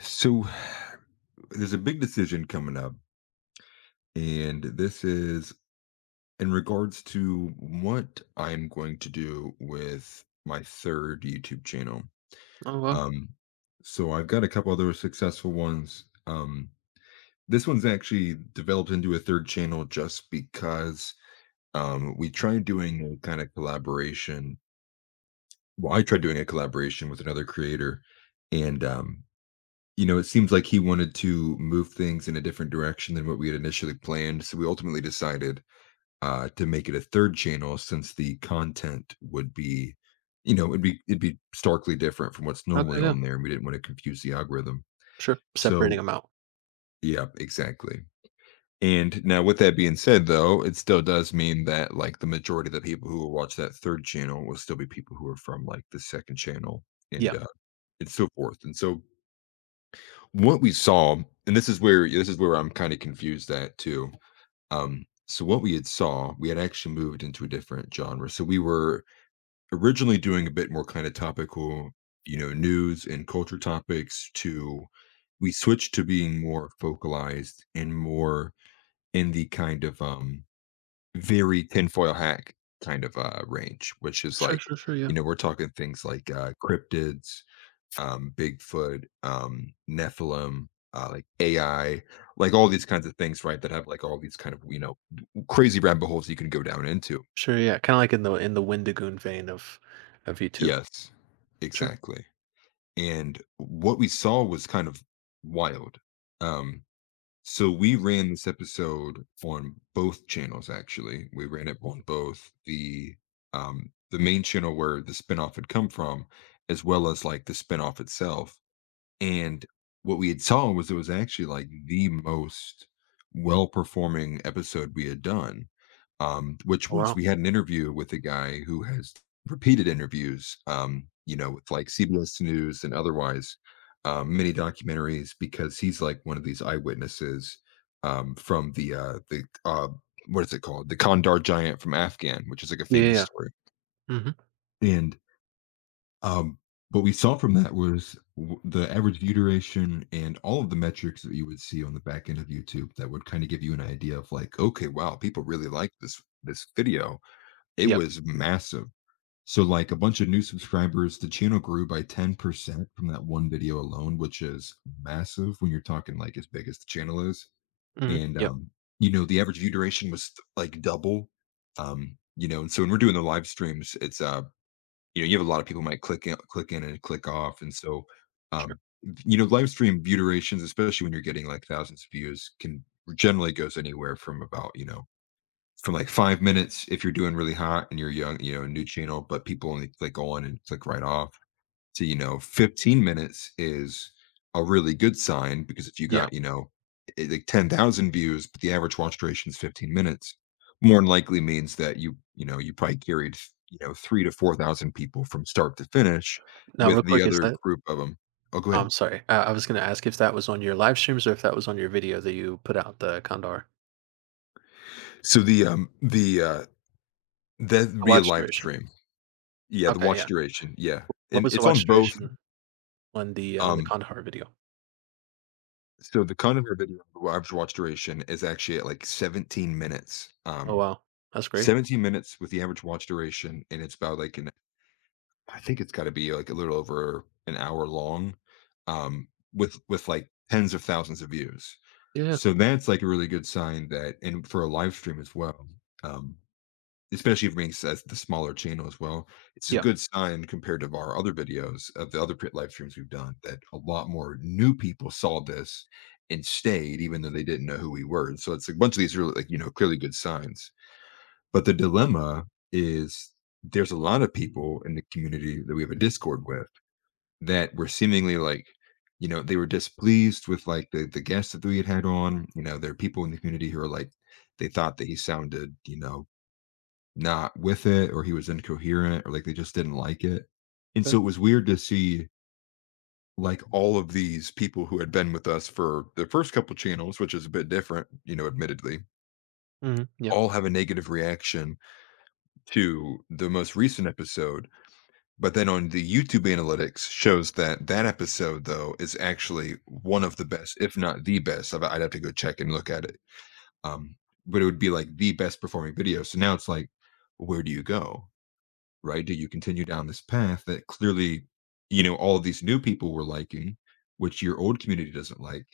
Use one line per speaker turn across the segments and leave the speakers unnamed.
So there's a big decision coming up, and this is in regards to what I'm going to do with my third YouTube channel.
Oh, wow.
Um, so I've got a couple other successful ones. This one's actually developed into a third channel just because we tried doing a kind of collaboration. Well, I tried doing a collaboration with another creator, and it seems like he wanted to move things in a different direction than what we had initially planned. So we ultimately decided to make it a third channel since the content would be, you know, it'd be starkly different from what's
Okay,
normally
yeah.
on there, and we didn't want to confuse the algorithm.
Sure. Separating
So
them out.
yeah, exactly. And now, with that being said, though, it still does mean that like the majority of the people who will watch that third channel will still be people who are from like the second channel and
Yeah.
uh, and so forth. And so what we saw, and this is where I'm kind of confused at too. So what we had saw, we had actually moved into a different genre. So we were originally doing a bit more kind of topical, you know, news and culture topics to we switched to being more focalized and more in the kind of very tinfoil hack kind of range, which is
Sure,
like,
sure, sure, yeah.
you know, we're talking things like cryptids, Bigfoot, Nephilim, like AI, like all these kinds of things, right? That have like all these kind of crazy rabbit holes you can go down into.
Sure, yeah, kinda like in the Windigoon vein of YouTube.
Yes,
Sure.
exactly. And what we saw was kind of wild. Um, so we ran this episode on both channels. Actually, we ran it on both the main channel where the spinoff had come from, as well as like the spinoff itself. And what we had saw was it was actually like the most well performing episode we had done, which
Oh,
was
wow.
we had an interview with a guy who has repeated interviews, with like CBS News and otherwise, many documentaries because he's like one of these eyewitnesses from the what is it called, the Kandar giant from Afghan, which is like a
Yeah, yeah,
famous
yeah.
story,
Mm-hmm. Yeah. Mhm.
and um, what we saw from that was the average view duration and all of the metrics that you would see on the back end of YouTube that would kind of give you an idea of like, okay, wow, people really like this video. It
Yep.
was massive. So like a bunch of new subscribers, the channel grew by 10% from that one video alone, which is massive when you're talking like as big as the channel is.
Mhm.
And
Yep.
you know, the average view duration was like double. You know, and so when we're doing the live streams, it's you know, you have a lot of people might click in and click off, and so,
Sure.
um, you know, live stream view durations, especially when you're getting, like, thousands of views, can generally goes anywhere from about, you know, from, like, 5 minutes if you're doing really hot and you're young, you know, a new channel, but people only click on and click right off to you know 15 minutes is a really good sign because if you
Yeah.
got you know like 10,000 views but the average watch duration is 15 minutes more than likely means that you know you probably carried you know 3 to 4,000 people from start to finish
Now real
with the
quick, is
other
that—
group of them. Oh, go
oh,
ahead.
I'm sorry. I was gonna ask if that was on your live streams or if that was on your video that you put out, the Kandahar?
So the that'd
The
be a
watch
live
duration.
stream. Yeah, the
Okay,
watch
yeah.
duration, yeah.
What
And
was the
it's on
watch
both.
duration on the
um
Kandahar video?
so the kind of your video the average watch duration is actually at like 17 minutes
Oh, wow. That's great.
17 minutes with the average watch duration, and it's about like an I think it's gotta be like a little over an hour long, um, with like tens of thousands of views.
Yeah.
So that's like a really good sign that and for a live stream as well, um, especially if it being says the smaller channel as well, it's a
Yeah.
good sign compared to our other videos of the other pr live streams we've done that a lot more new people saw this and stayed even though they didn't know who we were. And so it's like a bunch of these really like, you know, clearly good signs. But the dilemma is there's a lot of people in the community that we have a Discord with that were seemingly like, you know, they were displeased with like the guests that we had had on. You know, there are people in the community who are like, they thought that he sounded, you know, not with it, or he was incoherent, or like they just didn't like it. And
Okay.
so it was weird to see like all of these people who had been with us for the first couple channels, which is a bit different, you know, admittedly,
Mhm. Yeah.
all have a negative reaction to the most recent episode. But then on the YouTube analytics shows that that episode though is actually one of the best, if not the best. I'd have to go check and look at it. Um, but it would be like the best performing video. So now it's like, where do you go? Right? Do you continue down this path that clearly, you know, all of these new people were liking, which your old community doesn't like?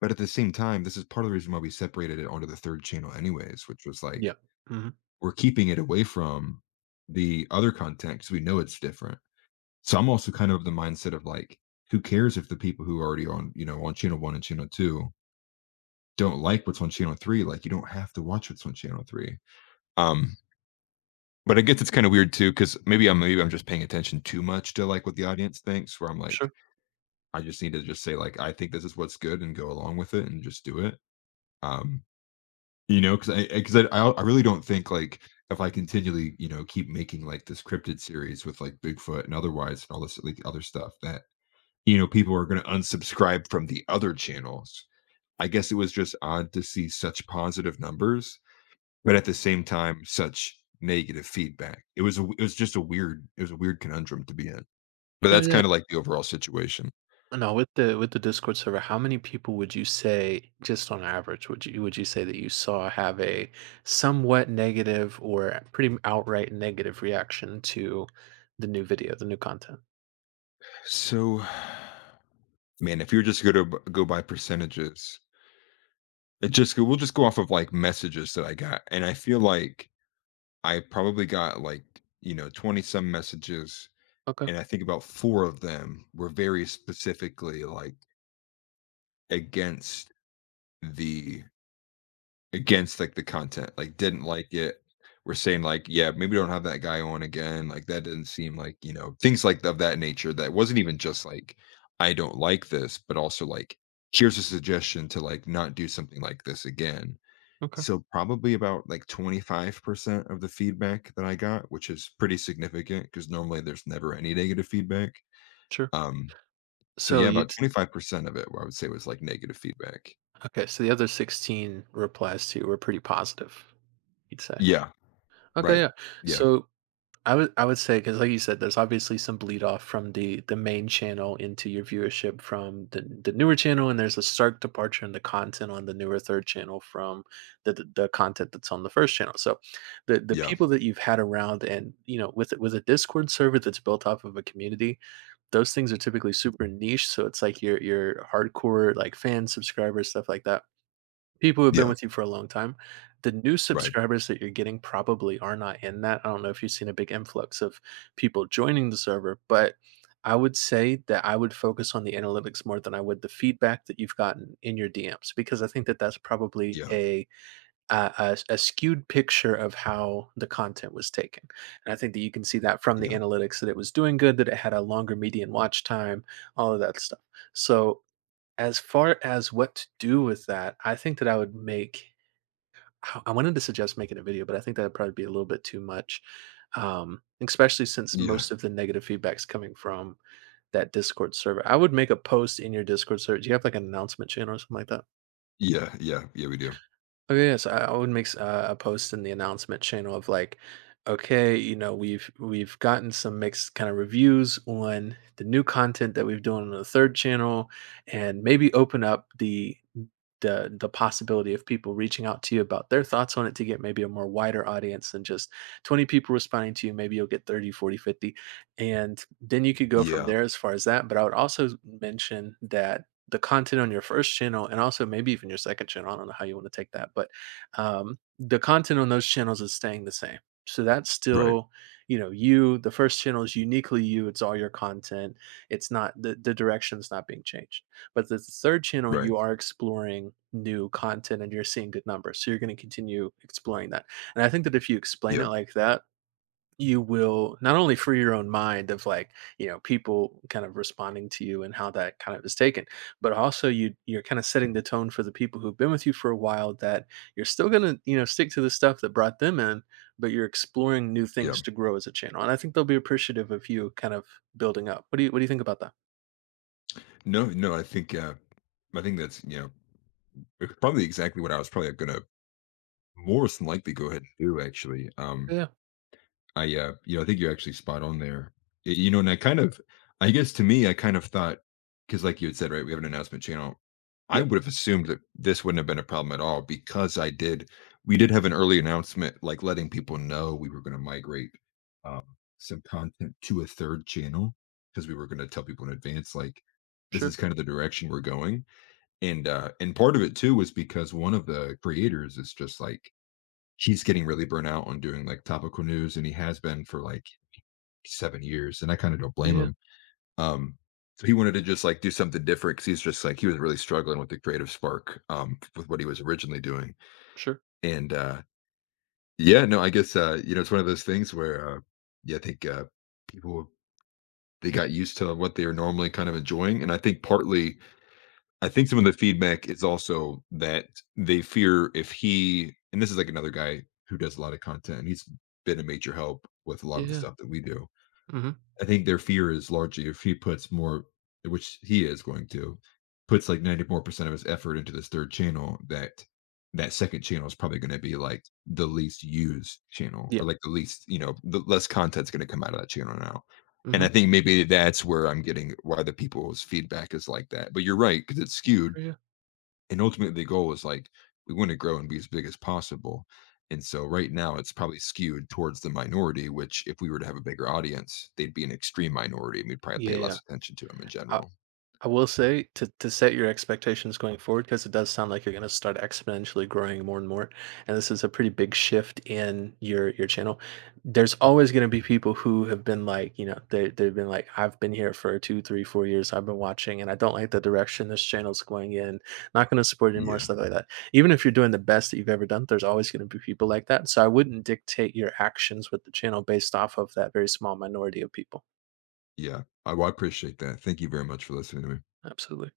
But at the same time, this is part of the reason why we separated it onto the third channel, anyways, which was
Yeah.
like
Mhm.
we're keeping it away from the other content because we know it's different. So I'm also kind of the mindset of like, who cares if the people who are already on, you know, on channel one and channel two don't like what's on channel three? Like, you don't have to watch what's on channel three. Um, but I guess it's kind of weird too, because maybe I'm just paying attention too much to like what the audience thinks. Where I'm like,
Sure.
I just need to just say like, I think this is what's good and go along with it and just do it. Um, you know, because I, 'cause I really don't think like if I continually you know keep making like this cryptid series with like Bigfoot and otherwise and all this like other stuff that you know, people are going to unsubscribe from the other channels. I guess it was just odd to see such positive numbers, but at the same time, such negative feedback. It was a, it was just a weird it was a weird conundrum to be in. But
Sure,
that's
yeah.
kind of like the overall situation.
Now with the Discord server, how many people would you say, just on average, would you say that you saw have a somewhat negative or pretty outright negative reaction to the new video, the new content?
So, man, if you're just going to go by percentages, it just we'll just go off of like messages that I got, and I feel like I probably got like, you know, 20 some messages.
Okay,
And I think about four of them were very specifically like against the, against like the content, like didn't like it. We're saying like, yeah, maybe don't have that guy on again. Like that doesn't seem like, you know, things like of that nature that wasn't even just like, I don't like this, but also like, here's a suggestion to like not do something like this again.
okay,
So probably about like 25% of the feedback that I got, which is pretty significant because normally there's never any negative feedback.
sure.
Um, so
So
yeah,
you
about
would.
25% of it, I would say was like negative feedback.
Okay? So the other 16 replies to you were pretty positive, you'd say.
Yeah,
Okay,
right.
yeah.
Yeah,
So I would say because like you said, there's obviously some bleed off from the main channel into your viewership from the newer channel, and there's a stark departure in the content on the newer third channel from the content that's on the first channel. So, the
yeah,
people that you've had around, and you know, with a Discord server that's built off of a community, those things are typically super niche. So it's like your hardcore like fan subscribers, stuff like that. People who've been
yeah,
with you for a long time. The new
right.
subscribers that you're getting probably are not in that. I don't know if you've seen a big influx of people joining the server, but I would say that I would focus on the analytics more than I would the feedback that you've gotten in your DMs, because I think that that's probably
Yeah,
a a skewed picture of how the content was taken. And I think that you can see that from the
yeah,
analytics that it was doing good, that it had a longer median watch time, all of that stuff. So as far as what to do with that, I think that I would make I wanted to suggest making a video, but I think that'd probably be a little bit too much, especially since
yeah,
most of the negative feedback's coming from that Discord server. I would make a post in your Discord server. Do you have, like, an announcement channel or something like that?
yeah, yeah, yeah, we do.
Okay, yes, I would make a post in the announcement channel of like, okay, you know, we've gotten some mixed kind of reviews on the new content that we've done on the third channel, and maybe open up the the possibility of people reaching out to you about their thoughts on it to get maybe a more wider audience than just 20 people responding to you. Maybe you'll get 30, 40, 50, and then you could go from
Yeah,
there as far as that. But I would also mention that the content on your first channel and also maybe even your second channel. I don't know how you want to take that, but the content on those channels is staying the same. So that's
right,
still, you know, you. The first channel is uniquely you. It's all your content. It's not the direction is not being changed. But the third channel,
right.
you are exploring new content and you're seeing good numbers. So you're going to continue exploring that. And I think that if you explain it
Yep,
like that, you will not only free your own mind of like, you know, people kind of responding to you and how that kind of is taken, but also you, you're kind of setting the tone for the people who've been with you for a while, that you're still going to, you know, stick to the stuff that brought them in, but you're exploring new things
yep.
to grow as a channel. And I think they'll be appreciative of you kind of building up. What do you think about that?
No, no, I think that's you know it's probably exactly what I was probably gonna more than likely go ahead and do actually.
Yeah.
I, you know, I think you're actually spot on there. You know, and I kind of, I guess to me, I kind of thought, because like you had said, right, we have an announcement channel. I
Yeah.
would have assumed that this wouldn't have been a problem at all because I did, we did have an early announcement, like letting people know we were going to migrate um, some content to a third channel because we were going to tell people in advance, like, this
Sure.
is kind of the direction we're going. And part of it too was because one of the creators is just like, he's getting really burnt out on doing like topical news and he has been for like 7 years and I kind of don't blame
Yeah.
him. um so he wanted to just like do something different because he's just like he was really struggling with the creative spark with what he was originally doing.
Sure.
And yeah, no, I guess you know, it's one of those things where yeah, I think people they got used to what they are normally kind of enjoying and I think partly I think some of the feedback is also that they fear if he, and this is like another guy who does a lot of content, and he's been a major help with a lot of the
Yeah.
stuff that we do.
Hmm.
I think their fear is largely if he puts more, which he is going to, puts like 94% of his effort into this third channel, that that second channel is probably going to be like the least used channel
Yeah.
or like the least, you know, the less content's going to come out of that channel now. And
Hmm.
I think maybe that's where I'm getting why the people's feedback is like that. But you're right, because it's skewed
Yeah.
and ultimately, the goal is like we want to grow and be as big as possible. And so right now it's probably skewed towards the minority, which if we were to have a bigger audience, they'd be an extreme minority and we'd probably pay
Yeah.
less attention to them in general.
I will say, to set your expectations going forward, because it does sound like you're going to start exponentially growing more and more, and this is a pretty big shift in your channel. There's always going to be people who have been like, you know, they've been like, I've been here for 2, 3, 4 years. I've been watching, and I don't like the direction this channel's going in. Not going to support it anymore,
Yeah.
stuff like that. Even if you're doing the best that you've ever done, there's always going to be people like that. So I wouldn't dictate your actions with the channel based off of that very small minority of people.
Yeah. I, well, I appreciate that. Thank you very much for listening to me.
Absolutely.